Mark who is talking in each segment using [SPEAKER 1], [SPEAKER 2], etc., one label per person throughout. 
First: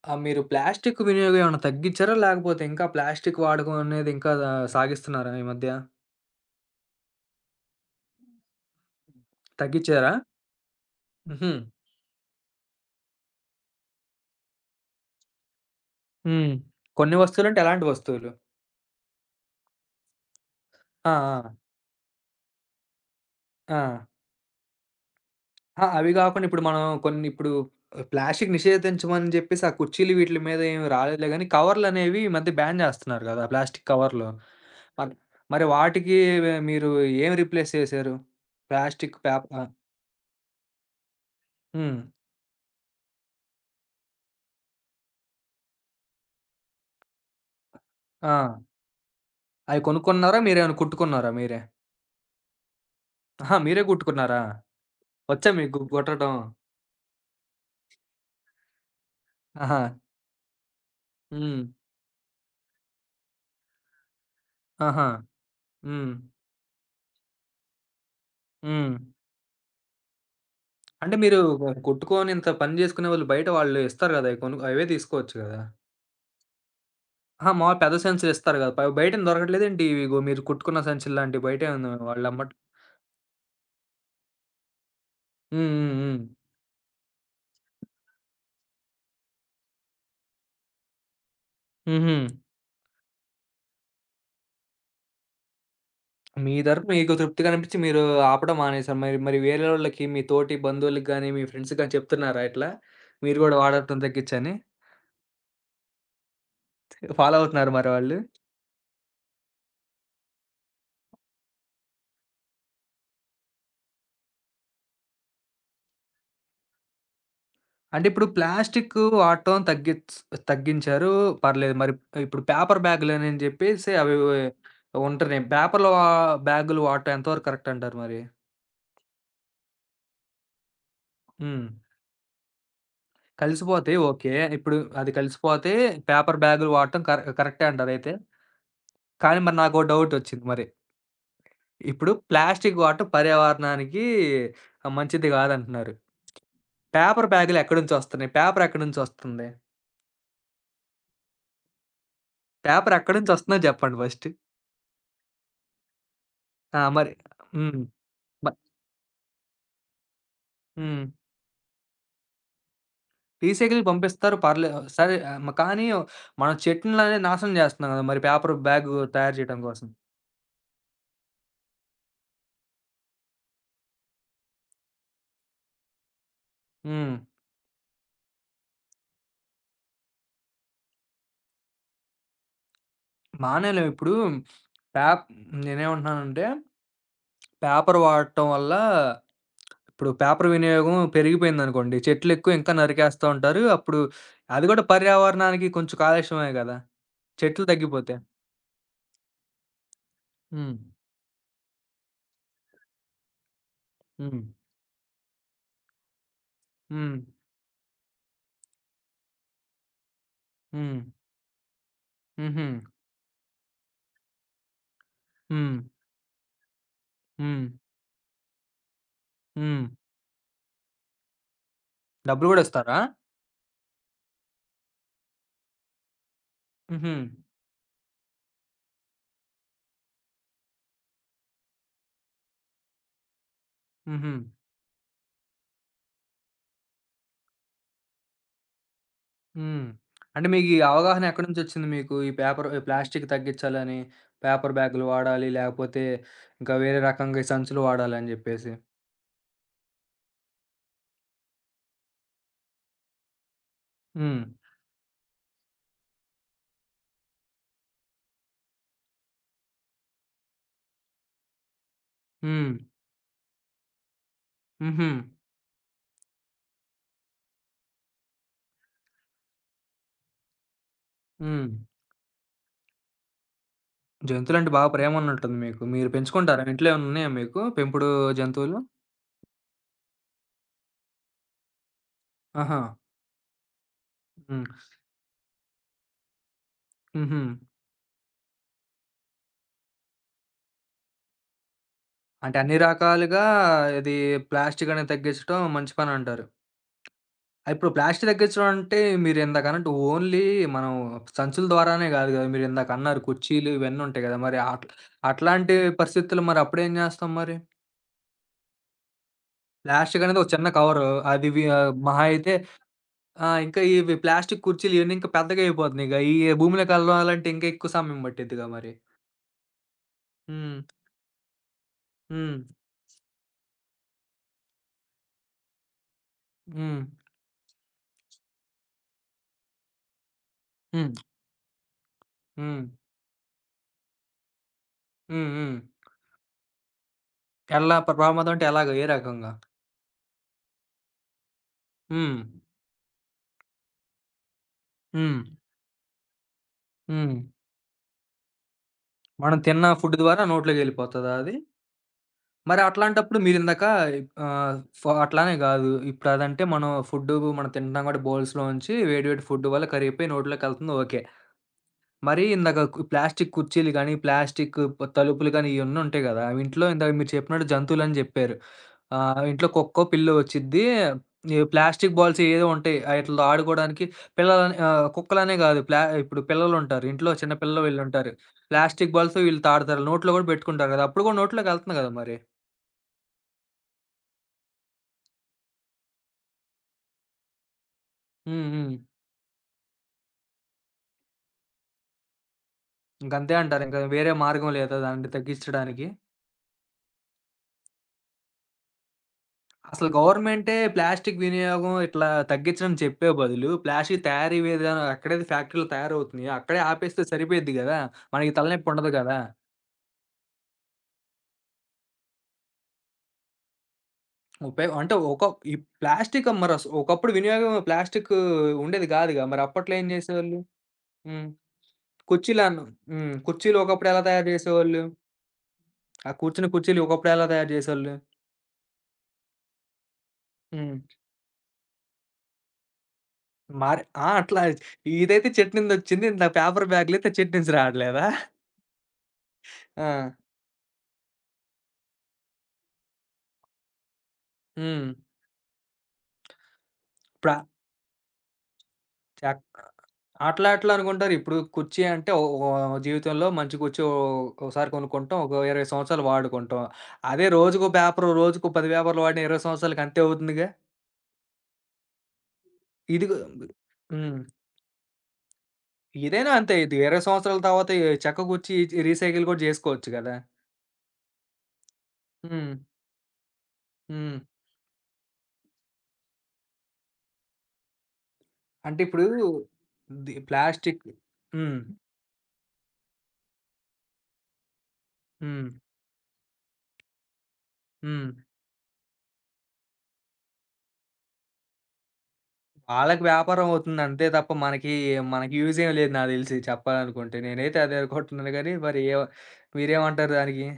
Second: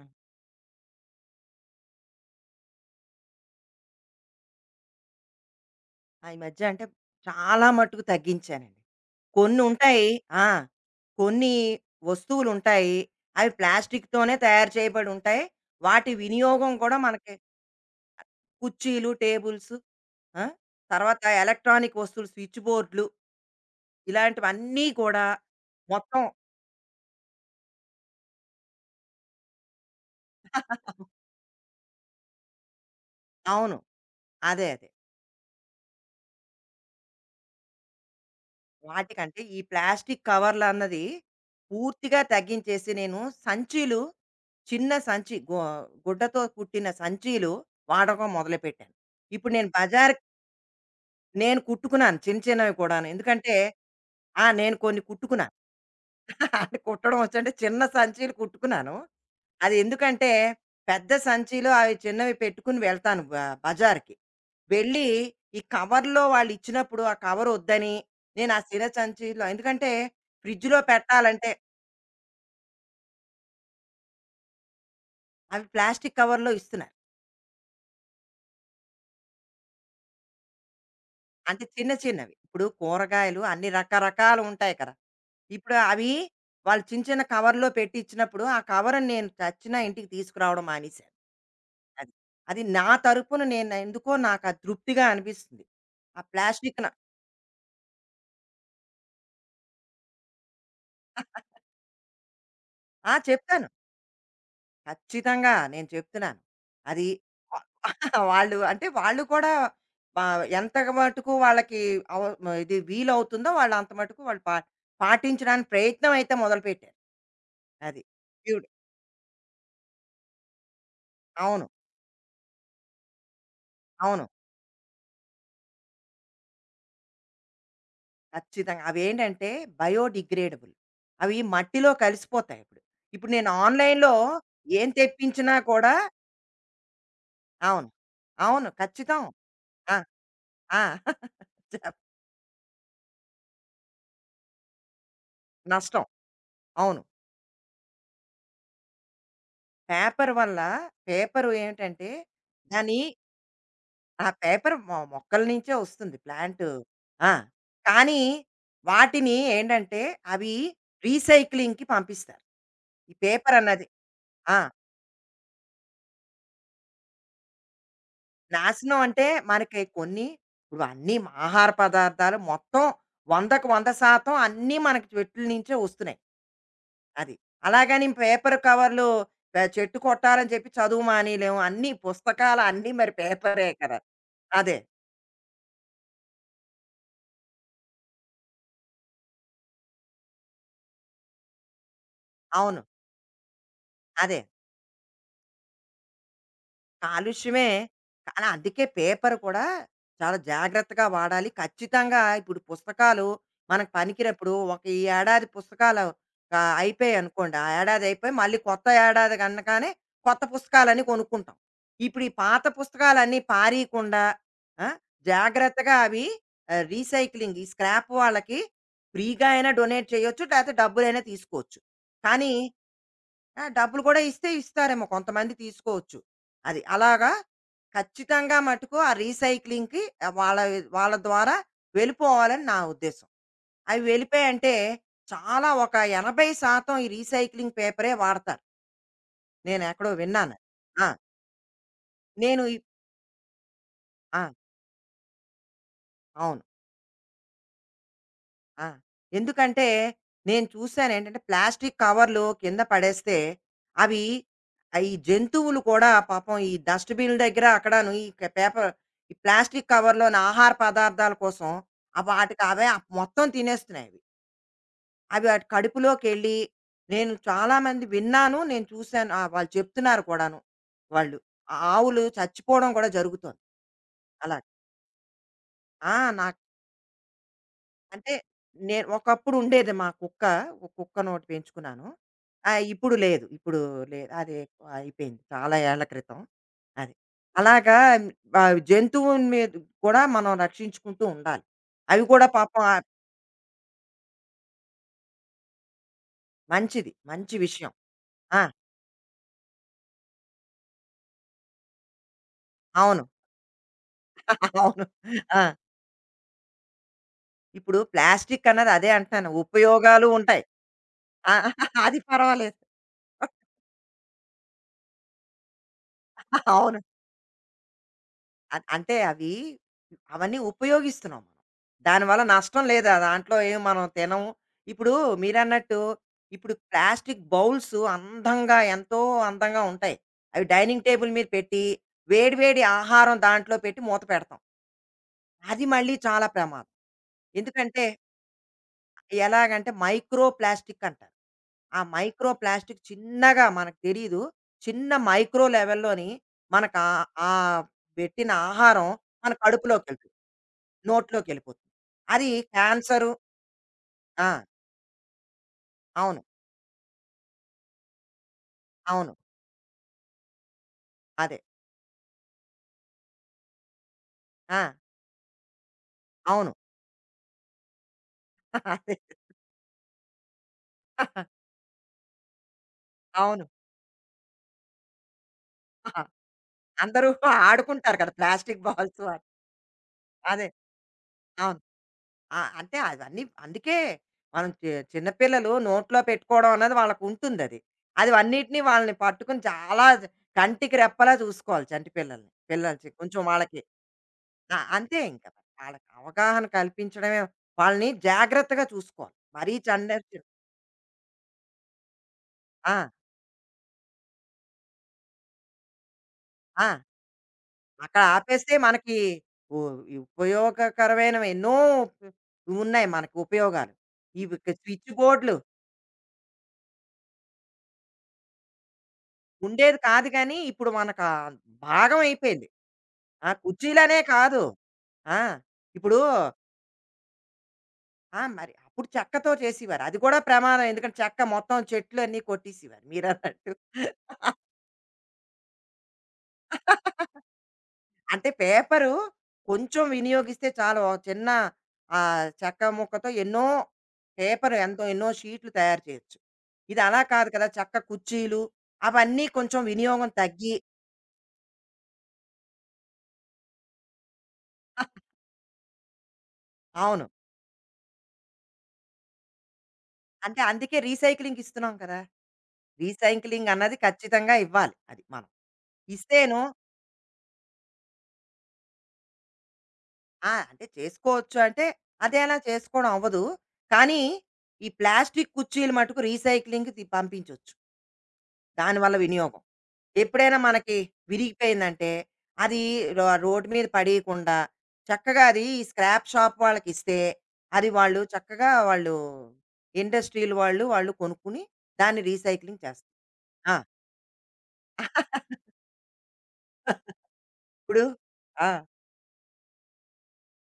[SPEAKER 1] ఆ!
[SPEAKER 2] ఆ! మీరు ప్లాస్టిక్ వినియోగం ఏమన్నా తగ్గించారా? లేకపోతే ఇంకా ప్లాస్టిక్ వాడకం అనేది ఇంకా సాగిస్తున్నారా ఈ మధ్య?
[SPEAKER 1] ఆ! ఈ మధ్య అంటే చాలా మట్టుకు తగ్గించానండి. కొన్నుంటాయి.
[SPEAKER 2] తగ్గించారా?
[SPEAKER 1] ఆ!
[SPEAKER 2] హుహు.
[SPEAKER 1] కొన్ని వస్తువులుంటాయి. అవి ప్లాస్టిక్‌తోనే తయారు చేయబడి ఉంటాయి. వాటి
[SPEAKER 2] హ్మ్.
[SPEAKER 1] వినియోగం కూడా
[SPEAKER 2] కొన్ని
[SPEAKER 1] మనకి
[SPEAKER 2] వస్తువులంటే ఎలాంటి వస్తువులు?
[SPEAKER 1] కుర్చీలు, టేబుల్స్, ఆ!
[SPEAKER 2] ఆ!
[SPEAKER 1] తర్వాత
[SPEAKER 2] ఆ!
[SPEAKER 1] ఎలక్ట్రానిక్ వస్తువులు, స్విచ్ బోర్డ్‌లు
[SPEAKER 2] ఆ!
[SPEAKER 1] ఇలాంటివన్నీ కూడా
[SPEAKER 2] ఆ! అవి
[SPEAKER 1] మొత్తం.
[SPEAKER 2] గాకుండా ఇప్పుడు మనం కొన్ని ఇప్పుడు ప్లాస్టిక్ నిషేధించమని జెప్పేసి ఆ కుర్చీలు వీటిల మీద ఏమి రాలేదులే గానీ, కవర్‌లనేవి ఈ మధ్య బ్యాన్ జేస్తున్నారు గదా!
[SPEAKER 1] అవును.
[SPEAKER 2] ప్లాస్టిక్ కవర్లు.
[SPEAKER 1] అదే, అదే.
[SPEAKER 2] మరి మరి వాటికి మీరు ఏం రీప్లేస్ చేశారు? ప్లాస్టిక్
[SPEAKER 1] వాటికంటే
[SPEAKER 2] పేప
[SPEAKER 1] ఈ ప్లాస్టిక్ కవర్‌లన్నది
[SPEAKER 2] హ్మ్.
[SPEAKER 1] పూర్తిగా తగ్గించేసి నేను సంచీలు, చిన్న సంచి గు గుడ్డతో కుట్టిన సంచీలు వాడకం
[SPEAKER 2] ఆ!
[SPEAKER 1] మొదలుపెట్టాను. ఇప్పుడు నేను
[SPEAKER 2] అయి
[SPEAKER 1] బజార్.
[SPEAKER 2] కొనుక్కున్నారా? మీరేమైనా కుట్టుకున్నారా మీరే?
[SPEAKER 1] నేను కుట్టుకున్నాను చిన్న చిన్నవి కూడాను. ఎందుకంటే
[SPEAKER 2] ఆహా! మీరే కుట్టుకున్నారా?
[SPEAKER 1] నేను కొన్ని
[SPEAKER 2] వచ్చా
[SPEAKER 1] కుట్టుకున్నాను.
[SPEAKER 2] మీకు కుట్టటం?
[SPEAKER 1] అది కుట్టడం వచ్చంటే చిన్న సంచీలు కుట్టుకున్నాను. అది
[SPEAKER 2] ఆహా!
[SPEAKER 1] ఎందుకంటే పెద్ద
[SPEAKER 2] హ్మ్.
[SPEAKER 1] సంచిలో అవి చిన్నవి పెట్టుకుని వెళ్తాను బ బజార్‌కి
[SPEAKER 2] ఆహా!
[SPEAKER 1] వెళ్ళి ఈ
[SPEAKER 2] హ్మ్.
[SPEAKER 1] కవర్‌లో వాళ్ళు ఇచ్చినప్పుడు ఆ కవర్ వద్దని నేను ఆ చిన్న
[SPEAKER 2] హ్మ్.
[SPEAKER 1] సంచిలో. ఎందుకంటే ఫ్రిడ్జ్‌లో
[SPEAKER 2] అంటే మీరు
[SPEAKER 1] పెట్టాలంటే
[SPEAKER 2] కుట్టుకొని ఇంత పని జేసుకునేవాళ్ళు బయట వాళ్ళు ఇస్తారు గదా! అయి కొను అవే తీసుకోవచ్చు గదా!
[SPEAKER 1] అవి ప్లాస్టిక్ కవర్‌లో ఇస్తున్నారు.
[SPEAKER 2] ఆహా! మాములు పెద్ద సంచులు ఇస్తారు గదా! ప బయటేం దొరకట్లేదేంటి? ఇవిగో మీరు కుట్టుకున్న సంచులు లాంటివి
[SPEAKER 1] అంటే
[SPEAKER 2] బయటేమన్నా
[SPEAKER 1] చిన్న
[SPEAKER 2] వాళ్ళు
[SPEAKER 1] చిన్నవి.
[SPEAKER 2] అమ్మట్
[SPEAKER 1] ఇప్పుడు కూరగాయలు అన్ని రకరకాలు ఉంటాయి కదా!
[SPEAKER 2] హ్మ్.
[SPEAKER 1] ఇప్పుడు
[SPEAKER 2] హ్మ్.
[SPEAKER 1] అవి
[SPEAKER 2] హ్మ్.
[SPEAKER 1] వాళ్ళు చిన్న చిన్న కవర్‌లో పెట్టి ఇచ్చినప్పుడు, ఆ కవర్‌ని నేను చచ్చినా ఇంటికి తీసుకురావడం మానేశాను. అది.
[SPEAKER 2] హుహు.
[SPEAKER 1] అది నా తరపున నేను, ఎందుకో నాకు అది తృప్తిగా అనిపిస్తుంది. ఆ
[SPEAKER 2] మీ
[SPEAKER 1] ప్లాస్టిక్‌న
[SPEAKER 2] తరపు మీకు తృప్తిగా అనిపిచ్చి మీరు ఆపడం మానేసారు. మరి మరి వేరేళ్ళకి మీ తోటి బంధువులకి గాని, మీ ఫ్రెండ్స్‌కి గాని చెప్తున్నారా ఇట్లా? మీరు గూడా
[SPEAKER 1] చెప్తాను.
[SPEAKER 2] వాడటం తగ్గిచ్చని?
[SPEAKER 1] ఖచ్చితంగా నేను చెప్తున్నాను. అది.
[SPEAKER 2] ఫాలో అవుతున్నారా మరి వాళ్ళు?
[SPEAKER 1] ఆ! వాళ్ళు అంటే వాళ్ళు కూడా పా ఎంత మటుకు వాళ్ళకి అవ ఇది వీలవుతుందో వాళ్ళు అంత మటుకు వాళ్ళు పాటించడానికి ప్రయత్నం అయితే మొదలుపెట్టారు. అది.
[SPEAKER 2] అంటే ఇప్పుడు
[SPEAKER 1] ప్యూడ్
[SPEAKER 2] ప్లాస్టిక్ వాడటం తగ్గించారు.
[SPEAKER 1] అవును.
[SPEAKER 2] పర్లేదు మరి ఇప్పుడు పేపర్ బ్యాగులని చెప్పేసి అవి
[SPEAKER 1] అవును,
[SPEAKER 2] ఉంటున్నాయి. పేపర్‌లో బ్యాగులు వాడటం ఎంతవరకు కరెక్ట్ అంటారు మరి?
[SPEAKER 1] ఖచ్చితంగా. అవేంటంటే బయోడిగ్రేడబుల్. అవి
[SPEAKER 2] హ్మ్.
[SPEAKER 1] మట్టిలో కలిసిపోతాయి ఇప్పుడు. ఇప్పుడు నేను
[SPEAKER 2] కలిసిపోతే
[SPEAKER 1] ఆన్‌లైన్‌లో
[SPEAKER 2] ఓకే. ఇప్పుడు
[SPEAKER 1] ఏం
[SPEAKER 2] అది
[SPEAKER 1] తెప్పించినా
[SPEAKER 2] కలిసిపోతే
[SPEAKER 1] కూడా
[SPEAKER 2] పేపర్ బ్యాగులు వాడటం కరెక్టే
[SPEAKER 1] అవును.
[SPEAKER 2] అంటారైతే.
[SPEAKER 1] అవును, ఖచ్చితం.
[SPEAKER 2] కానీ మరి నాకో
[SPEAKER 1] ఆ!
[SPEAKER 2] డౌట్ వచ్చింది మరి.
[SPEAKER 1] ఆ! చెప్
[SPEAKER 2] ఇప్పుడు ప్లాస్టిక్ వాడటం పర్యావరణానికి మంచిది కాదంటున్నారు.
[SPEAKER 1] నష్టం. అవును.
[SPEAKER 2] పేపర్ బ్యాగులు ఎక్కడినుంచి వస్తున్నాయి? పేపర్ ఎక్కడినుంచి వస్తుంది?
[SPEAKER 1] పేపర్ వల్ల, పేపరు ఏమిటంటే,
[SPEAKER 2] పేపర్
[SPEAKER 1] దాని
[SPEAKER 2] ఎక్కడినుంచి వస్తుందో చెప్పండి ఫస్ట్?
[SPEAKER 1] ఆ పేపర్ మొక్కల నుంచే వస్తుంది ప్లాంటు.
[SPEAKER 2] ఆ! మరి
[SPEAKER 1] ఆ!
[SPEAKER 2] హ్మ్.
[SPEAKER 1] కానీ
[SPEAKER 2] మ
[SPEAKER 1] వాటిని ఏంటంటే, అవి
[SPEAKER 2] హ్మ్.
[SPEAKER 1] రీసైక్లింగ్‌కి పంపిస్తారు ఈ పేపర్
[SPEAKER 2] రీసైకిల్‌కి
[SPEAKER 1] అన్నది.
[SPEAKER 2] పంపిస్తారు
[SPEAKER 1] ఆ!
[SPEAKER 2] పర్లే సరే ఆహ్, మ కానీ మనం చెట్లననేది నాశనం జేస్తున్నాం గదా! మరి పేపర్ బ్యాగు
[SPEAKER 1] నాశనం అంటే
[SPEAKER 2] తయారు చేయటం
[SPEAKER 1] మనకి
[SPEAKER 2] కోసం.
[SPEAKER 1] కొన్ని ఇప్పుడు అన్నీ ఆహార పదార్థాలు మొత్తం 100కి 100% అన్నీ మనకి చెట్ల నుంచే వస్తున్నాయి.
[SPEAKER 2] హ్మ్.
[SPEAKER 1] అది. అలాగని పేపర్ కవర్లు చెట్టు కొట్టాలని చెప్పి చదువు మానేయలేము. అన్నీ పుస్తకాలు అన్నీ మరి పేపరే
[SPEAKER 2] మానేయలేం
[SPEAKER 1] కదా!
[SPEAKER 2] ఇప్పుడు
[SPEAKER 1] అదే.
[SPEAKER 2] పేప్ నేనేమంటున్నానంటే, పేపర్ వాడటం వల్ల ఇప్పుడు పేపర్ వినియోగం పెరిగిపోయిందనుకోండి, చెట్లెక్కువ ఇంకా
[SPEAKER 1] అవును.
[SPEAKER 2] నరికేస్తా ఉంటారు. అప్పుడు
[SPEAKER 1] అదే.
[SPEAKER 2] అది గూడా పర్యావరణానికి కొంచెం కాలుష్యమే గదా! చెట్లు
[SPEAKER 1] కాలుష్యమే.
[SPEAKER 2] తగ్గిపోతే.
[SPEAKER 1] కానీ అందుకే పేపర్ కూడా చాలా
[SPEAKER 2] హ్మ్.
[SPEAKER 1] జాగ్రత్తగా వాడాలి. ఖచ్చితంగా ఇప్పుడు పుస్తకాలు మనకు
[SPEAKER 2] హ్మ్.
[SPEAKER 1] పనికినప్పుడు ఒక ఈ ఏడాది పుస్తకాలు
[SPEAKER 2] హ్మ్.
[SPEAKER 1] అయిపోయాయనుకోండి. ఆ ఏడాది అయిపోయి మళ్ళీ కొత్త ఏడాది అనగానే కొత్త
[SPEAKER 2] హ్మ్.
[SPEAKER 1] పుస్తకాలన్నీ కొనుక్కుంటాం. ఇప్పుడు ఈ పాత
[SPEAKER 2] హుహు.
[SPEAKER 1] పుస్తకాలన్నీ పారేయకుండా ఆ!
[SPEAKER 2] హ్మ్.
[SPEAKER 1] జాగ్రత్తగా అవి రీసైక్లింగ్
[SPEAKER 2] హ్మ్.
[SPEAKER 1] ఈ స్క్రాప్ వాళ్ళకి ఫ్రీగా అయినా
[SPEAKER 2] హ్మ్.
[SPEAKER 1] డొనేట్ చేయొచ్చు, లేకపోతే డబ్బులైనా తీసుకోవచ్చు.
[SPEAKER 2] డబ్బులు
[SPEAKER 1] కానీ
[SPEAKER 2] గూడా ఇస్తారా?
[SPEAKER 1] డబ్బులు కూడా ఇస్తే ఇస్తారేమో, కొంతమంది తీసుకోవచ్చు. అది.
[SPEAKER 2] హుహు.
[SPEAKER 1] అలాగా ఖచ్చితంగా మటుకు ఆ రీసైక్లింగ్‌కి ఆహ్, వాళ్ళ వాళ్ళ ద్వారా వెళ్ళిపోవాలని నా ఉద్దేశ్యం. అవి
[SPEAKER 2] హుహు.
[SPEAKER 1] వెళ్ళిపోయాయంటే చాలా ఒక 80% ఈ రీసైక్లింగ్ పేపరే వాడతారు.
[SPEAKER 2] హ్మ్.
[SPEAKER 1] నేనెక్కడో
[SPEAKER 2] అంటే
[SPEAKER 1] విన్నాను.
[SPEAKER 2] మీకు ఈ
[SPEAKER 1] ఆ!
[SPEAKER 2] అవగాహన ఎక్కడి నుంచొచ్చింది మీకు? ఈ
[SPEAKER 1] నేను
[SPEAKER 2] పేపర్ ఈ
[SPEAKER 1] ఇప్
[SPEAKER 2] ప్లాస్టిక్ తగ్గించాలని,
[SPEAKER 1] ఆ!
[SPEAKER 2] పేపర్ బ్యాగులు వాడాలి, లేకపోతే
[SPEAKER 1] అవును.
[SPEAKER 2] ఇంకా వేరే రకంగా ఈ సంచులు వాడాలని జెప్పేసి.
[SPEAKER 1] ఆ! ఎందుకంటే నేను చూసాను ఏంటంటే ప్లాస్టిక్ కవర్లు కింద పడేస్తే అవి
[SPEAKER 2] హ్మ్.
[SPEAKER 1] ఈ జంతువులు కూడా పాపం ఈ డస్ట్ బిన్‌ల దగ్గర అక్కడాను ఈ క పేపర్ ఈ ప్లాస్టిక్ కవర్‌లోని ఆహార పదార్థాల కోసం వాటికి
[SPEAKER 2] హ్మ్.
[SPEAKER 1] అవే మొత్తం తినేస్తున్నాయి అవి.
[SPEAKER 2] హుహు.
[SPEAKER 1] అవి వాటి కడుపులోకెళ్ళి, నేను చాలామంది విన్నాను. నేను చూసాను. వాళ్ళు చెప్తున్నారు కూడాను. వాళ్ళు
[SPEAKER 2] హ్మ్.
[SPEAKER 1] ఆ ఆవులు చచ్చిపోవడం కూడా జరుగుతోంది. అలాగ.
[SPEAKER 2] జంతువులంటే బాగా ప్రేమన్నట్టుంది మీకు. మీరు
[SPEAKER 1] నాకు
[SPEAKER 2] పెంచుకుంటారా? ఇంట్లో ఏమన్నా ఉన్నాయా మీకు పెంపుడు
[SPEAKER 1] అంటే,
[SPEAKER 2] జంతువులు?
[SPEAKER 1] నేను ఒకప్పుడు ఉండేది మా కుక్క. ఒక కుక్కనోటి పెంచుకున్నాను.
[SPEAKER 2] ఆహా!
[SPEAKER 1] ఇప్పుడు లేదు. ఇప్పుడు లేదు. అది
[SPEAKER 2] హ్మ్.
[SPEAKER 1] అయిపోయింది, చాలా ఏళ్ల క్రితం. అది.
[SPEAKER 2] హుహు.
[SPEAKER 1] అలాగా జంతువుని మీద కూడా మనం రక్షించుకుంటూ ఉండాలి. అవి కూడా
[SPEAKER 2] అంటే అన్ని
[SPEAKER 1] పాపం.
[SPEAKER 2] రకాలుగా ఇది ప్లాస్టిక్ అనేది తగ్గించడం మంచి పనంటారు.
[SPEAKER 1] మంచిది. మంచి
[SPEAKER 2] ఆ! ఇప్పుడు
[SPEAKER 1] విషయం.
[SPEAKER 2] ప్లాస్టర్
[SPEAKER 1] ఆ!
[SPEAKER 2] ఎక్కించడం అంటే మీరిందాకన్నట్టు ఓన్లీ మనం సంచుల ద్వారానే గాదు గదా! మీరిందాకన్నారు
[SPEAKER 1] అవును.
[SPEAKER 2] కుర్చీలు ఇవన్నీ ఉంటాయి గదా! మరి అట్ల
[SPEAKER 1] అవును. ఆ!
[SPEAKER 2] అట్లాంటి పరిస్థితుల్లో మరి అప్పుడేం జేస్తాం మరి?
[SPEAKER 1] ఇప్పుడు ప్లాస్టిక్ అన్నది అదే అంటున్నాను,
[SPEAKER 2] ప్లాస్టిక్
[SPEAKER 1] ఉపయోగాలు
[SPEAKER 2] అనేది ఒక
[SPEAKER 1] ఉంటాయి.
[SPEAKER 2] చిన్న కవరు అది
[SPEAKER 1] ఆ!
[SPEAKER 2] వి
[SPEAKER 1] అది
[SPEAKER 2] మహా అయితే
[SPEAKER 1] పర్వాలేదు.
[SPEAKER 2] ఇంకా ఇవి ప్లాస్టిక్ కుర్చీలు ఇవన్నీ ఇంకా పెద్దగా అయిపోతున్నాయి. ఇగ ఈ భూమిలో
[SPEAKER 1] అవును.
[SPEAKER 2] కలవాలంటే ఇంకా ఎక్కువ సమయం పట్టిద్దిగా
[SPEAKER 1] అన్
[SPEAKER 2] మరి.
[SPEAKER 1] అంటే అవి అవన్నీ
[SPEAKER 2] హ్మ్.
[SPEAKER 1] ఉపయోగిస్తున్నాం మనం. దానివల్ల
[SPEAKER 2] హ్మ్.
[SPEAKER 1] నష్టం లేదా, దాంట్లో ఏం మనం తినము. ఇప్పుడు మీరన్నట్టు ఇప్పుడు
[SPEAKER 2] హ్మ్.
[SPEAKER 1] ప్లాస్టిక్ బౌల్స్ అందంగా ఎంతో అందంగా ఉంటాయి. అవి డైనింగ్
[SPEAKER 2] హ్మ్.
[SPEAKER 1] టేబుల్ మీద పెట్టి, వేడి వేడి
[SPEAKER 2] హ్మ్.
[SPEAKER 1] ఆహారం దాంట్లో పెట్టి మూత పెడతాం.
[SPEAKER 2] హ్మ్. హ్మ్.
[SPEAKER 1] అది మళ్ళీ చాలా ప్రమాదం.
[SPEAKER 2] ఎలా
[SPEAKER 1] ఎందుకంటే
[SPEAKER 2] ప్రమాదం అంటే ఎలాగా? ఏ రకంగా?
[SPEAKER 1] ఎలాగంటే మైక్రో ప్లాస్టిక్ అంటారు. ఆ
[SPEAKER 2] హ్మ్.
[SPEAKER 1] మైక్రో ప్లాస్టిక్ చిన్నగా మనకు తెలీదు. చిన్న
[SPEAKER 2] హ్మ్.
[SPEAKER 1] మైక్రో లెవెల్‌లోని మనకు ఆ
[SPEAKER 2] హ్మ్.
[SPEAKER 1] ఆ పెట్టిన ఆహారం మన
[SPEAKER 2] మనం తిన్న ఫుడ్
[SPEAKER 1] కడుపులోకెళ్తుంది,
[SPEAKER 2] ద్వారా నోట్లోకెళ్ళిపోతదా అది?
[SPEAKER 1] నోట్లోకెళ్ళిపోతుంది. అది
[SPEAKER 2] మరి
[SPEAKER 1] క్యాన్సరు.
[SPEAKER 2] అట్లాంటప్పుడు మీరిందాక
[SPEAKER 1] ఆ!
[SPEAKER 2] ఆహ్, ఫ అట్లానే గాదు.
[SPEAKER 1] అవును.
[SPEAKER 2] ఇప్పుడదంటే మనం ఫుడ్డు మనం తింటున్నాం కాబట్టి బౌల్స్‌లోంచి వేడి
[SPEAKER 1] అవును.
[SPEAKER 2] వేడి ఫుడ్ వల్ల కరిగిపోయి నోట్లోకెళ్తుంది ఓకే.
[SPEAKER 1] అదే.
[SPEAKER 2] మరి ఇందాక కు ప్లాస్టిక్ కుర్చీలు గానీ, ప్లాస్టిక్
[SPEAKER 1] ఆ!
[SPEAKER 2] ప తలుపులు గానీ ఇయన్నుంటాయి గదా!
[SPEAKER 1] అవును.
[SPEAKER 2] ఇంట్లో ఇందాక మీరు చెప్పినట్టు జంతువులని జెప్పారు.
[SPEAKER 1] అదే.
[SPEAKER 2] ఇంట్లో కుక్కో, పిల్లో వచ్చిద్ది. ఈ ప్లాస్టిక్ బాల్స్ ఏదో ఉంటాయి. ఆటిలతో
[SPEAKER 1] అవును.
[SPEAKER 2] ఆడుకోవడానికి పిల్లలని కుక్కలనే గాదు ప్లా ఇప్పుడు పిల్లలుంటారు.
[SPEAKER 1] అందరూ
[SPEAKER 2] ఇంట్లో చిన్న పిల్లలు
[SPEAKER 1] ఆడుకుంటారు
[SPEAKER 2] వీళ్ళుంటారు.
[SPEAKER 1] కదా! Plastic
[SPEAKER 2] plastic
[SPEAKER 1] balls.
[SPEAKER 2] బాల్స్‌తో వీళ్ళు తాడుతారు. నోట్లో గూడా
[SPEAKER 1] అదే.
[SPEAKER 2] పెట్టుకుంటారు గదా! అప్పుడు గూడా
[SPEAKER 1] అవును.
[SPEAKER 2] నోట్లోకెళ్తుంది గదా మరి.
[SPEAKER 1] అంటే అవన్నీ అందుకే మనం చిన్న పిల్లలు నోట్లో పెట్టుకోవడం అన్నది వాళ్ళకుంటుందది. అది
[SPEAKER 2] హ్మ్.
[SPEAKER 1] అన్నిటిని
[SPEAKER 2] హ్మ్.
[SPEAKER 1] వాళ్ళని పట్టుకొని చాలా కంటికి రెప్పలా చూసుకోవాలి చంటి పిల్లల్ని. పిల్లలు చి- కొంచెం
[SPEAKER 2] ఇంకంతే
[SPEAKER 1] వాళ్ళకి.
[SPEAKER 2] అంటారు. ఇంక వేరే మార్గం లేదా
[SPEAKER 1] అంతే
[SPEAKER 2] దాన్ని
[SPEAKER 1] ఇంక.
[SPEAKER 2] తగ్గిచ్చడానికి?
[SPEAKER 1] వాళ్ళకి అవగాహన కల్పించడమే, వాళ్ళని జాగ్రత్తగా చూసుకోవాలి. మరీ
[SPEAKER 2] అసలు
[SPEAKER 1] చండచ్చు.
[SPEAKER 2] గవర్నమెంటే ప్లాస్టిక్ వినియోగం ఇట్లా తగ్గించమని
[SPEAKER 1] ఆ!
[SPEAKER 2] చెప్పే బదులు, ప్లాస్టిక్ తయారీ విధానం ఎక్కడైతే ఫ్యాక్టరీలు తయారవుతున్నాయో, అక్కడే
[SPEAKER 1] ఆ!
[SPEAKER 2] ఆపేస్తే సరిపోయిద్ది గదా!
[SPEAKER 1] అక్కడ
[SPEAKER 2] మనకి
[SPEAKER 1] ఆపేస్తే
[SPEAKER 2] తలనొప్పి ఉండదు
[SPEAKER 1] మనకి
[SPEAKER 2] గదా!
[SPEAKER 1] ఉ ఉపయోగకరమైనవి ఎన్నో ఉ- ఉన్నాయి మనకు ఉపయోగాలు. ఇవి
[SPEAKER 2] ఉపయోగం
[SPEAKER 1] స్విచ్
[SPEAKER 2] అంటే ఒక
[SPEAKER 1] బోర్డ్‌లు.
[SPEAKER 2] ఈ ప్లాస్టిక్ మరి అస ఒకప్పుడు వినియోగం ప్లాస్టిక్ ఉండేది గాదుగా! మరి అప్పట్లో
[SPEAKER 1] ఉండేది
[SPEAKER 2] ఏం
[SPEAKER 1] కాదు
[SPEAKER 2] జేసేవాళ్ళు?
[SPEAKER 1] గానీ, ఇప్పుడు మనకు ఆ
[SPEAKER 2] హ్మ్.
[SPEAKER 1] భాగం అయిపోయింది.
[SPEAKER 2] కుర్చీలను హ్మ్. కుర్చీలు ఒకప్పుడు
[SPEAKER 1] కుర్చీలనే
[SPEAKER 2] ఎలా తయారు
[SPEAKER 1] కాదు.
[SPEAKER 2] జేసేవాళ్ళు?
[SPEAKER 1] ఆ! ఇప్పుడు
[SPEAKER 2] ఆ కూర్చున్న కుర్చీలు ఒకప్పుడు ఎలా తయారు జేసేవాళ్ళు?
[SPEAKER 1] ఆ! మరి అప్పుడు చెక్కతో చేసేవారు. అది కూడా ప్రమాదం.
[SPEAKER 2] హ్మ్.
[SPEAKER 1] ఎందుకంటే చెక్క మొత్తం చెట్లన్నీ కొట్టేసేవారు మీరన్నట్టు.
[SPEAKER 2] మారి ఆ! అట్లా ఇదైతే చట్నీందొచ్చింది. నా పేపర్ బ్యాగ్‌లయితే చట్నీస్ రావట్లేదా?
[SPEAKER 1] అంటే పేపరు కొంచెం
[SPEAKER 2] ఆ!
[SPEAKER 1] వినియోగిస్తే చాలు. ఒక చిన్న చెక్క ముక్కతో ఎన్నో పేపర్ ఎంతో
[SPEAKER 2] హ్మ్.
[SPEAKER 1] ఎన్నో షీట్లు తయారు చేయొచ్చు. ఇది అలా కాదు
[SPEAKER 2] ప్ర
[SPEAKER 1] కదా! చెక్క కుర్చీలు అవన్నీ
[SPEAKER 2] చక్
[SPEAKER 1] కొంచెం వినియోగం
[SPEAKER 2] అట్లా
[SPEAKER 1] తగ్గి.
[SPEAKER 2] అట్లా అనుకుంటారు. ఇప్పుడు కుర్చీ అంటే ఓ ఓ జీవితంలో మంచి కుర్చీ ఓ ఒకసారి కొనుక్కుంటాం. ఒక 20 సంవత్సరాలు వాడుకుంటాం.
[SPEAKER 1] అవును.
[SPEAKER 2] అదే రోజుకో పేపరు, రోజుకో 10 పేపర్లు వాడిన 20 సంవత్సరాలకి అంతే
[SPEAKER 1] అంటే
[SPEAKER 2] అవుతుందిగా.
[SPEAKER 1] అందుకే రీసైక్లింగ్‌కి ఇస్తున్నాం కదా!
[SPEAKER 2] ఇది గు
[SPEAKER 1] రీసైక్లింగ్ అన్నది
[SPEAKER 2] హ్మ్.
[SPEAKER 1] ఖచ్చితంగా ఇవ్వాలి అది మనం.
[SPEAKER 2] ఇదైనా
[SPEAKER 1] ఇస్తేను.
[SPEAKER 2] అంతే. ఇది 20 సంవత్సరాల తర్వాత ఈ చెక్క కుర్చీ రీసైకిల్ కూడా జేసుకోవచ్చు గదా!
[SPEAKER 1] అంటే చేసుకోవచ్చు అంటే, అదెలా
[SPEAKER 2] హ్మ్.
[SPEAKER 1] చేసుకోవడం అవ్వదు. కానీ,
[SPEAKER 2] హ్మ్.
[SPEAKER 1] ఈ ప్లాస్టిక్ కుర్చీలు మటుకు రీసైక్లింగ్‌కి పంపించొచ్చు.
[SPEAKER 2] అంటే
[SPEAKER 1] దానివల్ల
[SPEAKER 2] ఇప్పుడు
[SPEAKER 1] వినియోగం.
[SPEAKER 2] ది
[SPEAKER 1] ఎప్పుడైనా మనకి
[SPEAKER 2] ప్లాస్టిక్ హ్మ్.
[SPEAKER 1] విరిగిపోయిందంటే, అది రోడ్డు మీద పడేయకుండా, చక్కగా అది
[SPEAKER 2] హ్మ్.
[SPEAKER 1] ఈ స్క్రాప్ షాప్ వాళ్ళకిస్తే, అది వాళ్ళు
[SPEAKER 2] హ్మ్.
[SPEAKER 1] చక్కగా వాళ్ళు ఇండస్ట్రీలు వాళ్ళు, వాళ్ళు కొనుక్కుని దాన్ని రీసైక్లింగ్ చేస్తారు.
[SPEAKER 2] ఆళ్ళకి వ్యాపారం
[SPEAKER 1] ఆ!
[SPEAKER 2] అవుతుంది అంతే తప్ప మనకి, మనకి యూజ్ ఏం లేదు నాకు తెలిసి చెప్పాలనుకుంటే. నేనైతే అదే
[SPEAKER 1] ఇప్పుడు
[SPEAKER 2] అనుకుంటున్నాను
[SPEAKER 1] ఆ!
[SPEAKER 2] గానీ మరి ఏవ మీరేమంటారు దానికి?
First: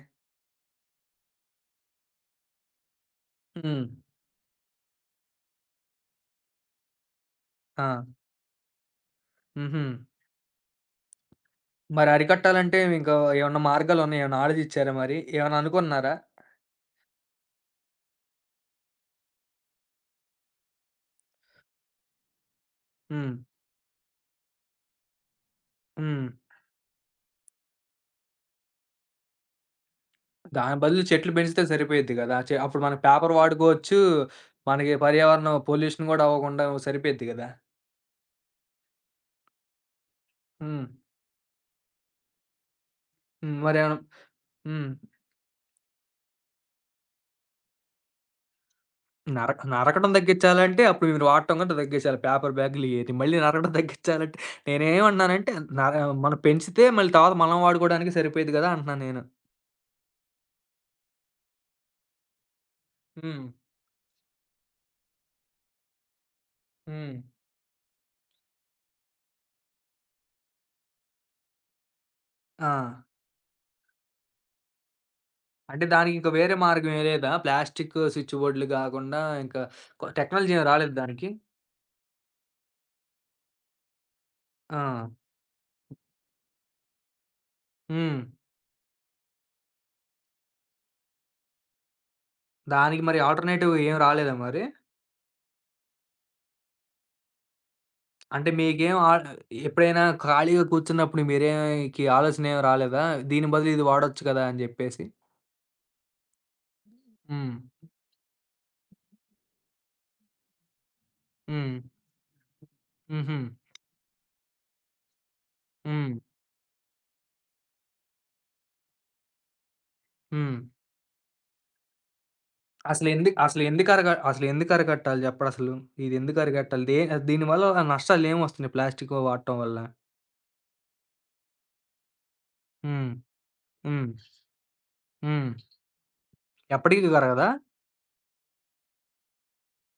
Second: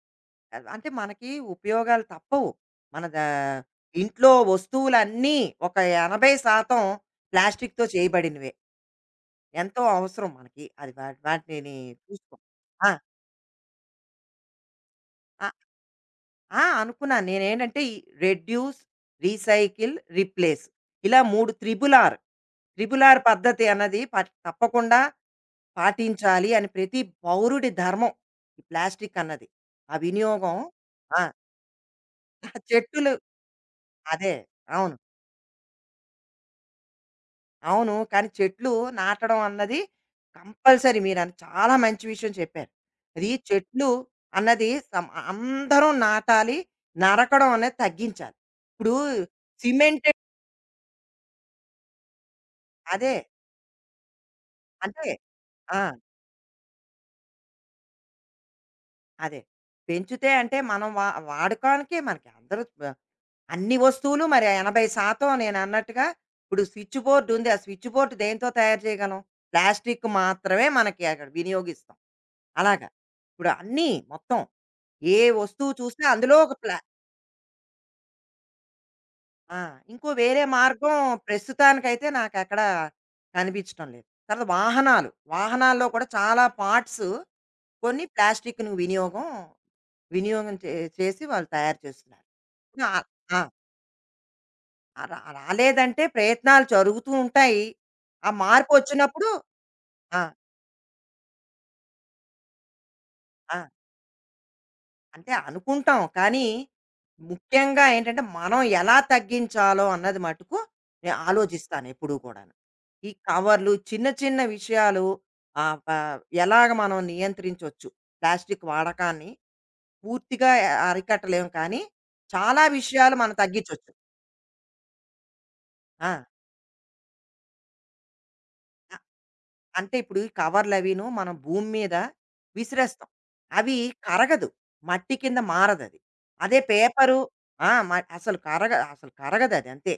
[SPEAKER 1] అంటే మనకి ఉపయోగాలు తప్పవు. మన దా
[SPEAKER 2] హ్మ్.
[SPEAKER 1] ఇంట్లో వస్తువులన్నీ ఒక 80% ప్లాస్టిక్‌తో
[SPEAKER 2] ఆ!
[SPEAKER 1] చేయబడినవే.
[SPEAKER 2] హుహు.
[SPEAKER 1] ఎంతో అవసరం మనకి. అది వాటిని
[SPEAKER 2] మరి
[SPEAKER 1] చూసుకో.
[SPEAKER 2] అరికట్టాలంటే
[SPEAKER 1] ఆ!
[SPEAKER 2] మీకు ఏమన్నా మార్గాలున్నాయా? ఏమన్నా ఆలోచిచ్చారా మరి?
[SPEAKER 1] ఆ!
[SPEAKER 2] ఏమన్నా అనుకున్నారా?
[SPEAKER 1] ఆ! అనుకున్నాను. నేనేంటంటే ఈ రెడ్యూస్, రీసైకిల్, రీప్లేస్ ఇలా 3 త్రిబుల్ ఆర్. త్రిబుల్ ఆర్
[SPEAKER 2] హ్మ్.
[SPEAKER 1] పద్ధతి అన్నది తప్పకుండా
[SPEAKER 2] హ్మ్.
[SPEAKER 1] పాటించాలి అని ప్రతి పౌరుడి ధర్మం. ఈ ప్లాస్టిక్ అన్నది, ఆ వినియోగం.
[SPEAKER 2] దాని బదులు
[SPEAKER 1] ఆ!
[SPEAKER 2] చెట్లు పెంచితే సరిపోయిద్ది గదా! చె అప్పుడు మనం
[SPEAKER 1] చెట్టులు
[SPEAKER 2] పేపర్ వాడుకోవచ్చు.
[SPEAKER 1] అదే.
[SPEAKER 2] మనకి
[SPEAKER 1] అవును.
[SPEAKER 2] పర్యావరణం పొల్యూషన్ గూడా అవ్వకుండా సరిపోయిద్ది గదా!
[SPEAKER 1] అవును. కానీ చెట్లు నాటడం అన్నది
[SPEAKER 2] హ్మ్.
[SPEAKER 1] కంపల్సరీ. చాలా మంచి విషయం చెప్పారు. అది
[SPEAKER 2] హ్మ్.
[SPEAKER 1] చెట్లు
[SPEAKER 2] మరేమన్నా
[SPEAKER 1] అన్నది
[SPEAKER 2] హ్మ్.
[SPEAKER 1] అందరం నాటాలి. నరకడం అనేది తగ్గించాలి. ఇప్పుడు
[SPEAKER 2] నరకడం
[SPEAKER 1] సిమెంటెడ్.
[SPEAKER 2] తగ్గించాలంటే అప్పుడు మీరు వాడటం గూడా తగ్గించాలి. పేపర్ బ్యాగులు
[SPEAKER 1] అదే.
[SPEAKER 2] ఇయన్నీ. మళ్ళీ నరకడం తగ్గించాలంటే
[SPEAKER 1] అంటే
[SPEAKER 2] నేనేమన్నానంటే
[SPEAKER 1] ఆ!
[SPEAKER 2] నర మనం పెంచితే మళ్ళీ తర్వాత మనం వాడుకోవడానికి సరిపోయిద్ది గదా! అంటున్నాను నేను.
[SPEAKER 1] అదే. పెంచితే అంటే మనం వాడకానికే మనకి అందరూ ఆహ్,
[SPEAKER 2] హ్మ్.
[SPEAKER 1] అన్ని వస్తువులు మరి 80% నేనన్నట్టుగా. ఇప్పుడు స్విచ్
[SPEAKER 2] హ్మ్.
[SPEAKER 1] బోర్డ్ ఉంది, ఆ స్విచ్ బోర్డ్ దేనితో తయారు చేయగలం? ప్లాస్టిక్ మాత్రమే మనకి అక్కడ వినియోగిస్తాం.
[SPEAKER 2] ఆ!
[SPEAKER 1] అలాగా. ఇప్పుడు అన్నీ మొత్తం. ఏ వస్తువు
[SPEAKER 2] అంటే
[SPEAKER 1] చూసినా
[SPEAKER 2] దానికి ఇంకా
[SPEAKER 1] అందులో ఒక
[SPEAKER 2] వేరే మార్గం ఏం లేదా? ప్లాస్టిక్ స్విచ్ బోర్డ్‌లు గాకుండా
[SPEAKER 1] ఆ!
[SPEAKER 2] ఇంకా కొ
[SPEAKER 1] ఇంకో వేరే
[SPEAKER 2] టెక్నాలజీ ఏం రాలేదు
[SPEAKER 1] మార్గం
[SPEAKER 2] దానికి?
[SPEAKER 1] ప్రస్తుతానికైతే నాకెక్కడా కనిపించటం లేదు. తర్వాత
[SPEAKER 2] ఆ!
[SPEAKER 1] వాహనాలు. వాహనాల్లో కూడా చాలా పార్ట్స్ కొన్ని
[SPEAKER 2] హ్మ్.
[SPEAKER 1] ప్లాస్టిక్‌ను వినియోగం వినియోగం చేసి వాళ్ళు తయారు చేస్తున్నారు. నా
[SPEAKER 2] దానికి మరి
[SPEAKER 1] ఆ!
[SPEAKER 2] ఆల్టర్‌నేటివ్ ఏం రాలేదా మరి?
[SPEAKER 1] రా రాలేదంటే ప్రయత్నాలు జరుగుతూ ఉంటాయి, ఆ
[SPEAKER 2] అంటే మీకేం
[SPEAKER 1] మార్పొచ్చినప్పుడు.
[SPEAKER 2] ఎప్పుడైనా
[SPEAKER 1] ఆ!
[SPEAKER 2] ఖాళీగా కూర్చున్నప్పుడు మీరేకి ఆలోచన ఏమి రాలేదా? దీని
[SPEAKER 1] ఆ!
[SPEAKER 2] బదులు ఇది వాడొచ్చు కదా! అని జెప్పేసి?
[SPEAKER 1] అంటే అనుకుంటాం. కానీ,
[SPEAKER 2] హ్మ్.
[SPEAKER 1] ముఖ్యంగా ఏంటంటే, మనం ఎలా తగ్గించాలో అన్నది మటుకు నేను
[SPEAKER 2] హ్మ్.
[SPEAKER 1] ఆలోచిస్తానెప్పుడూ కూడాను. ఈ
[SPEAKER 2] హుహు.
[SPEAKER 1] కవర్లు చిన్న, చిన్న విషయాలు ఆహ్, ప
[SPEAKER 2] హ్మ్.
[SPEAKER 1] ఎలాగ మనం నియంత్రించొచ్చు ప్లాస్టిక్ వాడకాన్ని. పూర్తిగా
[SPEAKER 2] హ్మ్.
[SPEAKER 1] అరికట్టలేము కానీ, చాలా విషయాలు మనం
[SPEAKER 2] అసలెందుకు అసలెందుకు
[SPEAKER 1] తగ్గించొచ్చు.
[SPEAKER 2] అరగ అసలెందుకు అరికట్టాలి జెప్పడసలు?
[SPEAKER 1] ఆ!
[SPEAKER 2] ఇదెందుకు అరికట్టాలి? దే దీని వల్ల నష్టాలేమొస్తున్నాయి ప్లాస్టిక్ వాడటం వల్ల?
[SPEAKER 1] అంటే ఇప్పుడు ఈ కవర్లవీను మనం భూమి మీద విసిరేస్తాం.
[SPEAKER 2] హ్మ్.
[SPEAKER 1] అవి
[SPEAKER 2] హ్మ్.
[SPEAKER 1] కరగదు, మట్టి కింద
[SPEAKER 2] హ్మ్.
[SPEAKER 1] మారదది. అదే
[SPEAKER 2] ఎప్పటికి
[SPEAKER 1] పేపరు.
[SPEAKER 2] కరగదా?
[SPEAKER 1] ఆ! మ అసలు కరగదది అంతే.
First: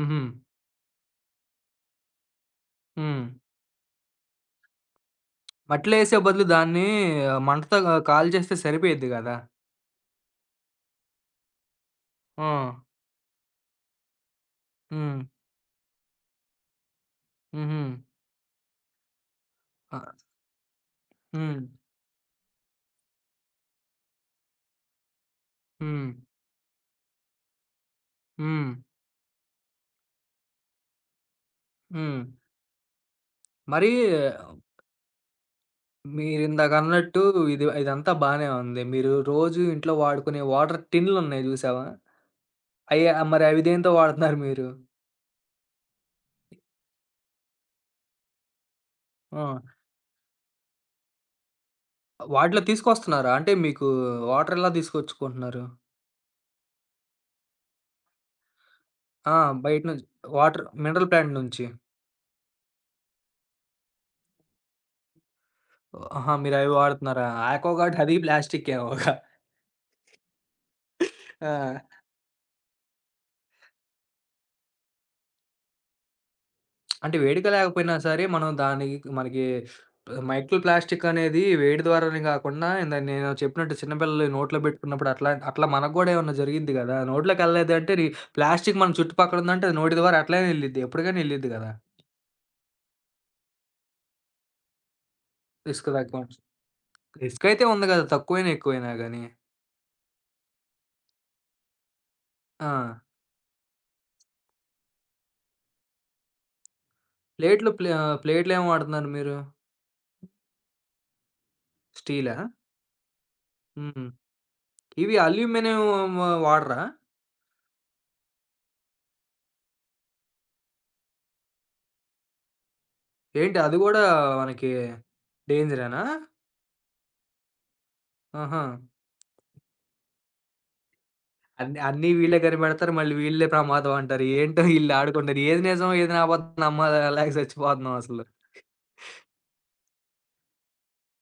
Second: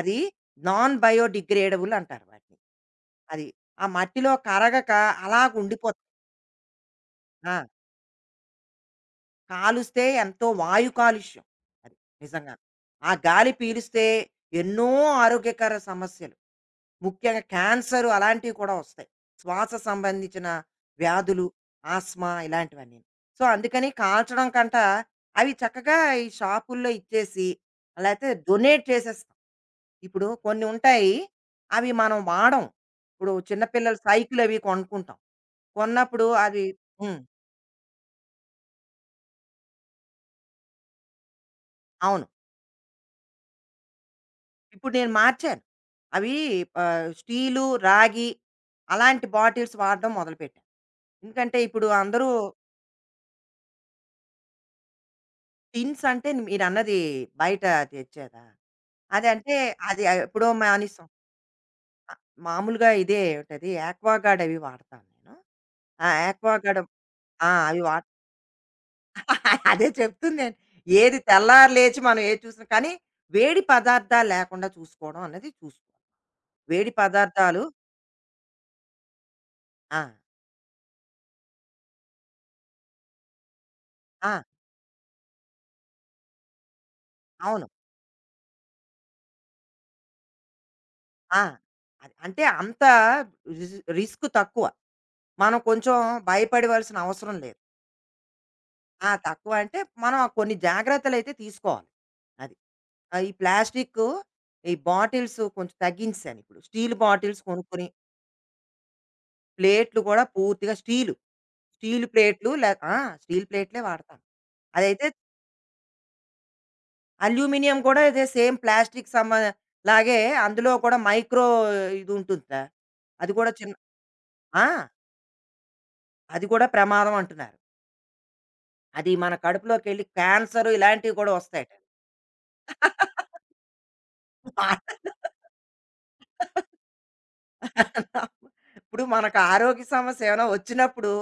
[SPEAKER 1] అది నాన్ బయోడిగ్రేడబుల్ అంటారు వాటిని.
[SPEAKER 2] హ్మ్.
[SPEAKER 1] అది. ఆ మట్టిలో కరగక
[SPEAKER 2] మట్టిలో
[SPEAKER 1] అలాగుండిపోతుంది.
[SPEAKER 2] ఏసే బదులు దాన్ని
[SPEAKER 1] ఆ!
[SPEAKER 2] మంటతో కాల్చేస్తే సరిపోయిద్ది గదా!
[SPEAKER 1] కాలుస్తే ఎంతో వాయు కాలుష్యం, అది
[SPEAKER 2] ఆ!
[SPEAKER 1] నిజంగా. ఆ గాలి పీలిస్తే ఎన్నో
[SPEAKER 2] హ్మ్.
[SPEAKER 1] ఆరోగ్యకర సమస్యలు, ముఖ్యంగా
[SPEAKER 2] హుహు.
[SPEAKER 1] క్యాన్సర్ అలాంటివి కూడా వస్తాయి. శ్వాస
[SPEAKER 2] ఆ!
[SPEAKER 1] సంబంధించిన వ్యాధులు,
[SPEAKER 2] హ్మ్.
[SPEAKER 1] ఆస్త్మా ఇలాంటివన్నీను. సో, అందుకని కాల్చడం కంట అవి చక్కగా
[SPEAKER 2] హ్మ్.
[SPEAKER 1] ఈ షాపుల్లో ఇచ్చేసి, లేతే
[SPEAKER 2] హ్మ్.
[SPEAKER 1] డొనేట్ చేసేస్తాం. ఇప్పుడు కొన్ని ఉంటాయి, అవి మనం
[SPEAKER 2] హ్మ్.
[SPEAKER 1] వాడం. ఇప్పుడు చిన్న
[SPEAKER 2] మరి
[SPEAKER 1] పిల్లల సైకిల్ అవి కొనుక్కుంటాం. కొన్నప్పుడు అవి. హ్మ్.
[SPEAKER 2] మీరిందాకన్నట్టు ఇది ఇదంతా బానే ఉంది. మీరు రోజు ఇంట్లో వాడుకునే వాటర్ టిన్‌లున్నాయి జూసావా?
[SPEAKER 1] అవును.
[SPEAKER 2] అయ్యా మరి అవి దేనితో వాడుతున్నారు మీరు?
[SPEAKER 1] ఇప్పుడు నేను మార్చాను అవి. స్టీలు, రాగి అలాంటి
[SPEAKER 2] ఆ!
[SPEAKER 1] బాటిల్స్ వాడడం మొదలుపెట్టాను. ఎందుకంటే ఇప్పుడు అందరూ
[SPEAKER 2] వాటిలో తీసుకొస్తున్నారా? అంటే మీకు వాటర్ ఎలా తీసుకొచ్చుకుంటున్నారు?
[SPEAKER 1] టిన్స్ అంటే మీరన్నది బయట తెచ్చారా?
[SPEAKER 2] ఆ!
[SPEAKER 1] అదంటే
[SPEAKER 2] బయట
[SPEAKER 1] అది
[SPEAKER 2] నుంచి
[SPEAKER 1] ఎప్పుడో
[SPEAKER 2] వాటర్
[SPEAKER 1] మానేసాం.
[SPEAKER 2] మినరల్ ప్లాంట్ నుంచి.
[SPEAKER 1] అ మామూలుగా ఇదే ఏమిటది యాక్వాగార్డ్ అవి వాడతాను నేను.
[SPEAKER 2] ఆహా! మీరవి
[SPEAKER 1] యాక్వాగార్డ్.
[SPEAKER 2] వాడుతున్నారా?
[SPEAKER 1] ఆ! అవి
[SPEAKER 2] ఆక్వాగార్డ్
[SPEAKER 1] వాడ
[SPEAKER 2] అది ప్లాస్టిక్కేమోగా.
[SPEAKER 1] అదే చెప్తుంది నేను. ఏది తెల్లారి
[SPEAKER 2] ఆ!
[SPEAKER 1] లేచి మనం ఏది చూసినా కానీ వేడి పదార్థాలు లేకుండా చూసుకోవడం అన్నది చూసుకోవాలి. వేడి
[SPEAKER 2] అంటే వేడిక
[SPEAKER 1] పదార్థాలు.
[SPEAKER 2] లేకపోయినా సరే మనం దానికి మనకి
[SPEAKER 1] ఆ!
[SPEAKER 2] మైక్రో ప్లాస్టిక్ అనేది వేడి ద్వారానే కాకుండా ఇందాక నేను చెప్పినట్టు చిన్నపిల్లలు
[SPEAKER 1] ఆ!
[SPEAKER 2] నోట్లో పెట్టుకున్నప్పుడు అట్లా అట్లా మనకు కూడా ఏమన్నా జరిగింది కదా! నోట్లోకి
[SPEAKER 1] అవును.
[SPEAKER 2] ఎళ్ళలేదు అంటే రి ప్లాస్టిక్ మన చుట్టుపక్కల ఉందంటే అది నోటి ద్వారా అట్లనే ఎళ్ళిద్ది. ఎప్పటికైనా
[SPEAKER 1] ఆ!
[SPEAKER 2] ఎళ్ళిద్ది కదా!
[SPEAKER 1] అది అంటే అంత రిస్క్ తక్కువ. మనం
[SPEAKER 2] ఇసుక
[SPEAKER 1] కొంచెం
[SPEAKER 2] దాకా
[SPEAKER 1] భయపడవలసిన అవసరం
[SPEAKER 2] ఇసుక
[SPEAKER 1] లేదు.
[SPEAKER 2] అయితే ఉంది కదా! తక్కువైనా ఎక్కువైనా గానీ.
[SPEAKER 1] తక్కువ అంటే మనం కొన్ని జాగ్రత్తలైతే తీసుకోవాలి. అది.
[SPEAKER 2] ఆ!
[SPEAKER 1] ఈ ప్లాస్టికు, ఈ బాటిల్స్ కొంచెం తగ్గించేశాను ఇప్పుడు. స్టీల్ బాటిల్స్
[SPEAKER 2] ప్లేట్లు
[SPEAKER 1] కొనుక్కొని,
[SPEAKER 2] ప్లే ప్లేట్లేం వాడుతున్నారు మీరు?
[SPEAKER 1] ప్లేట్లు కూడా పూర్తిగా స్టీలు. స్టీలు
[SPEAKER 2] స్టీలా?
[SPEAKER 1] ప్లేట్లు లే ఆ! స్టీలు ప్లేట్లే
[SPEAKER 2] హ్మ్.
[SPEAKER 1] వాడతాను. అదైతే
[SPEAKER 2] ఇవి అల్యూమినియం వాడరా?
[SPEAKER 1] అల్యూమినియం కూడా ఇదే సేమ్ ప్లాస్టిక్ సంబ లాగే, అందులో కూడా మైక్రో ఇదుంటుందిట. అది కూడా
[SPEAKER 2] ఏంటి
[SPEAKER 1] చిన్న.
[SPEAKER 2] అది గూడా
[SPEAKER 1] ఆ!
[SPEAKER 2] మనకి డేంజరేనా?
[SPEAKER 1] అది కూడా ప్రమాదం అంటున్నారు.
[SPEAKER 2] ఆహా!
[SPEAKER 1] అది మన కడుపులోకెళ్ళి క్యాన్సర్ ఇలాంటివి కూడా వస్తాయట.
[SPEAKER 2] అన్నీ వీళ్ళే కనిపెడతారు. మళ్ళీ వీళ్ళే ప్రమాదం అంటారు. ఏంటో ఈళ్ళు ఆడుకుంటారు. ఏది నిజం ఏది అబద్ధం నమ్మలేక సచ్చిపోతున్నాం అసలు.
[SPEAKER 1] ఇప్పుడు మనకు ఆరోగ్య సమస్య ఏమైనా వచ్చినప్పుడు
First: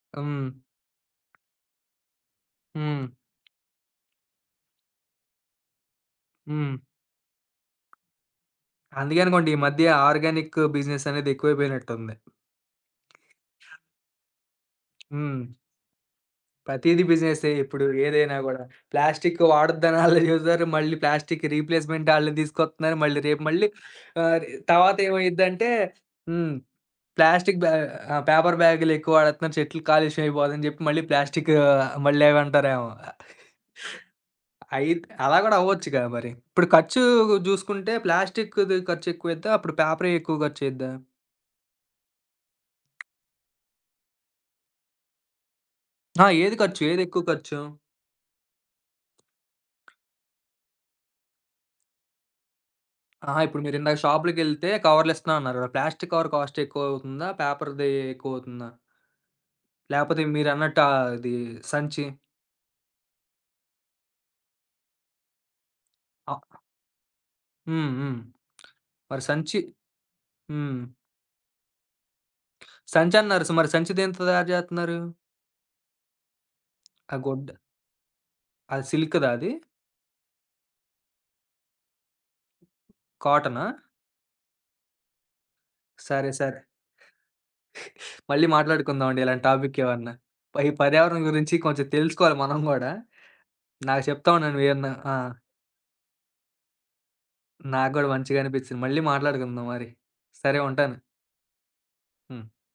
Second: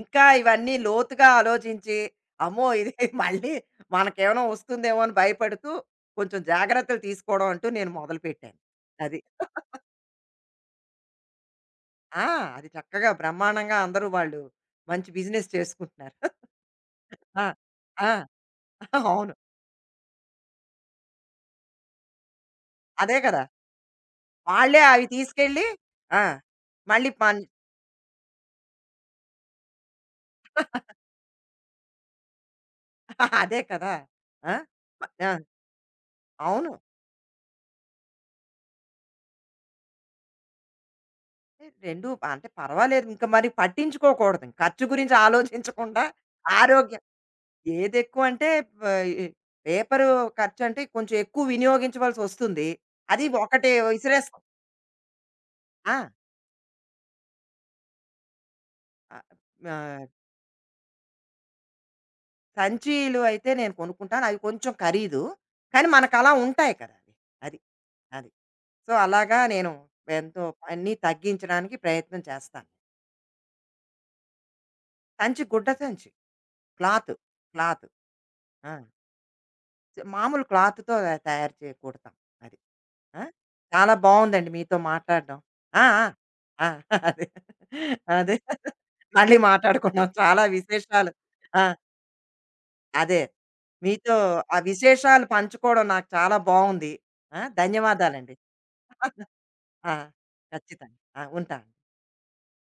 [SPEAKER 1] ఇంకా
[SPEAKER 2] హ్మ్.
[SPEAKER 1] ఇవన్నీ లోతుగా ఆలోచించి, అమ్మో! ఇది
[SPEAKER 2] హ్మ్.
[SPEAKER 1] మళ్ళీ మనకేమైనా వస్తుందేమో అని భయపడుతూ కొంచెం
[SPEAKER 2] హ్మ్.
[SPEAKER 1] జాగ్రత్తలు తీసుకోవడం అంటూ నేను మొదలుపెట్టాను. అది.
[SPEAKER 2] అందుకే అనుకోండి ఈ మధ్య ఆర్గానిక్ బిజినెస్ అనేది ఎక్కువైపోయినట్టుంది.
[SPEAKER 1] ఆ! అది చక్కగా బ్రహ్మాండంగా అందరూ వాళ్ళు మంచి
[SPEAKER 2] హ్మ్.
[SPEAKER 1] బిజినెస్ చేసుకుంటున్నారు.
[SPEAKER 2] ప్రతీది
[SPEAKER 1] ఆ!
[SPEAKER 2] బిజినెసే ఇప్పుడు
[SPEAKER 1] ఆ!
[SPEAKER 2] ఏదైనా గూడా.
[SPEAKER 1] అవును.
[SPEAKER 2] ప్లాస్టిక్ వాడొద్దని ఆళ్ళు జెప్తారు. మళ్ళీ ప్లాస్టిక్ రీప్లేస్‌మెంట్ ఆళ్ళే తీసుకొస్తున్నారు.
[SPEAKER 1] అదే
[SPEAKER 2] మళ్ళీ రేపు
[SPEAKER 1] కదా!
[SPEAKER 2] మళ్ళీ రి
[SPEAKER 1] వాళ్ళే
[SPEAKER 2] తర్వాత
[SPEAKER 1] అవి తీసుకెళ్ళి
[SPEAKER 2] ఏమైద్దంటే
[SPEAKER 1] ఆ!
[SPEAKER 2] హ్మ్.
[SPEAKER 1] మళ్ళీ పన్.
[SPEAKER 2] ప్లాస్టిక్ బ్యా ఆ! పేపర్ బ్యాగులు ఎక్కువ వాడేస్తున్నారు. చెట్లు కాలుష్యం అయిపోదని జెప్పి మళ్ళీ ప్లాస్టిక్ మళ్ళీ అవి అంటారేమో.
[SPEAKER 1] అదే కదా! ఆ!
[SPEAKER 2] అయిద్
[SPEAKER 1] ఆ!
[SPEAKER 2] అలా గూడా అవ్వచ్చుగా మరి. ఇప్పుడు
[SPEAKER 1] అవును.
[SPEAKER 2] ఖర్చు జూసుకుంటే ప్లాస్టిక్కుది ఖర్చెక్కువయిద్దా? అప్పుడు పేపరే ఎక్కువ ఖర్చయిద్దా?
[SPEAKER 1] 2 అంటే పర్వాలేదు. ఇంక మరి పట్టించుకోకూడదు. ఇంక ఖర్చు గురించి ఆలోచించకుండా
[SPEAKER 2] అహా! ఏది ఖర్చు?
[SPEAKER 1] ఆరోగ్యం.
[SPEAKER 2] ఏదెక్కువ ఖర్చు?
[SPEAKER 1] ఏదెక్కువ అంటే వ ఈ పేపరు ఖర్చంటే కొంచెం ఎక్కువ వినియోగించవలసొస్తుంది. అది
[SPEAKER 2] అహా! ఇప్పుడు
[SPEAKER 1] ఒకటి
[SPEAKER 2] మీరిందాక
[SPEAKER 1] విసిరేస్తాం.
[SPEAKER 2] షాపులకెళ్తే కవర్లిస్తున్నా అన్నారు గదా!
[SPEAKER 1] ఆ!
[SPEAKER 2] ప్లాస్టిక్ కవర్ కాస్ట్ ఎక్కువవుతుందా? పేపర్‌ది ఎక్కువవుతుందా?
[SPEAKER 1] ఆహ్, ఆహ్,
[SPEAKER 2] లేపోతే మీరన్నట్టు అది సంచి
[SPEAKER 1] సంచీలు అయితే నేను కొనుక్కుంటాను. అవి కొంచెం ఖరీదు. కానీ మనకలా
[SPEAKER 2] ఆహ్,
[SPEAKER 1] ఉంటాయి కదా! అది. అది.
[SPEAKER 2] హ్మ్. హ్మ్.
[SPEAKER 1] అది. సో,
[SPEAKER 2] మరి
[SPEAKER 1] అలాగా
[SPEAKER 2] సంచి
[SPEAKER 1] నేను ఎంతో
[SPEAKER 2] హ్మ్.
[SPEAKER 1] అన్నీ తగ్గించడానికి ప్రయత్నం చేస్తాను.
[SPEAKER 2] సంచన్నారు. సో, మరి సంచి దేంతో తయారు జేత్తన్నారు?
[SPEAKER 1] సంచి, గుడ్డ సంచి. క్లాత్.
[SPEAKER 2] ఆ గుడ్డ
[SPEAKER 1] క్లాత్. ఆ!
[SPEAKER 2] అది సిల్క్‌దా అది?
[SPEAKER 1] మామూలు క్లాత్‌తో తయారు కుడతాం. అది. ఆ!
[SPEAKER 2] కాటనా?
[SPEAKER 1] చాలా బావుందండి మీతో మాట్లాడడం. ఆ!
[SPEAKER 2] సరే. సరే.
[SPEAKER 1] ఆ! ఆ! అదే. అదే.
[SPEAKER 2] మళ్ళీ మాట్లాడుకుందామండి
[SPEAKER 1] మళ్ళీ
[SPEAKER 2] ఇలాంటి టాపిక్
[SPEAKER 1] మాట్లాడుకున్నాం.
[SPEAKER 2] ఏమన్నా.
[SPEAKER 1] చాలా
[SPEAKER 2] ప ఈ
[SPEAKER 1] విశేషాలు.
[SPEAKER 2] పర్యావరణం గురించి
[SPEAKER 1] ఆ!
[SPEAKER 2] కొంచెం తెలుసుకోవాలి మనం గూడా.
[SPEAKER 1] అదే.
[SPEAKER 2] నాకు
[SPEAKER 1] మీతో
[SPEAKER 2] చెప్తా ఉండు
[SPEAKER 1] ఆ
[SPEAKER 2] నువ్వేమన్నా. ఆ!
[SPEAKER 1] విశేషాలు పంచుకోవడం నాకు చాలా బావుంది.
[SPEAKER 2] నాకు గూడా
[SPEAKER 1] ధన్యవాదాలండి.
[SPEAKER 2] మంచిగా అనిపిచ్చింది. మళ్ళీ మాట్లాడుకుందాం మరి.
[SPEAKER 1] ఆ!
[SPEAKER 2] సరే ఉంటాను.
[SPEAKER 1] ఖచ్చితంగా. ఆ! ఉంటాను.
[SPEAKER 2] హ్మ్.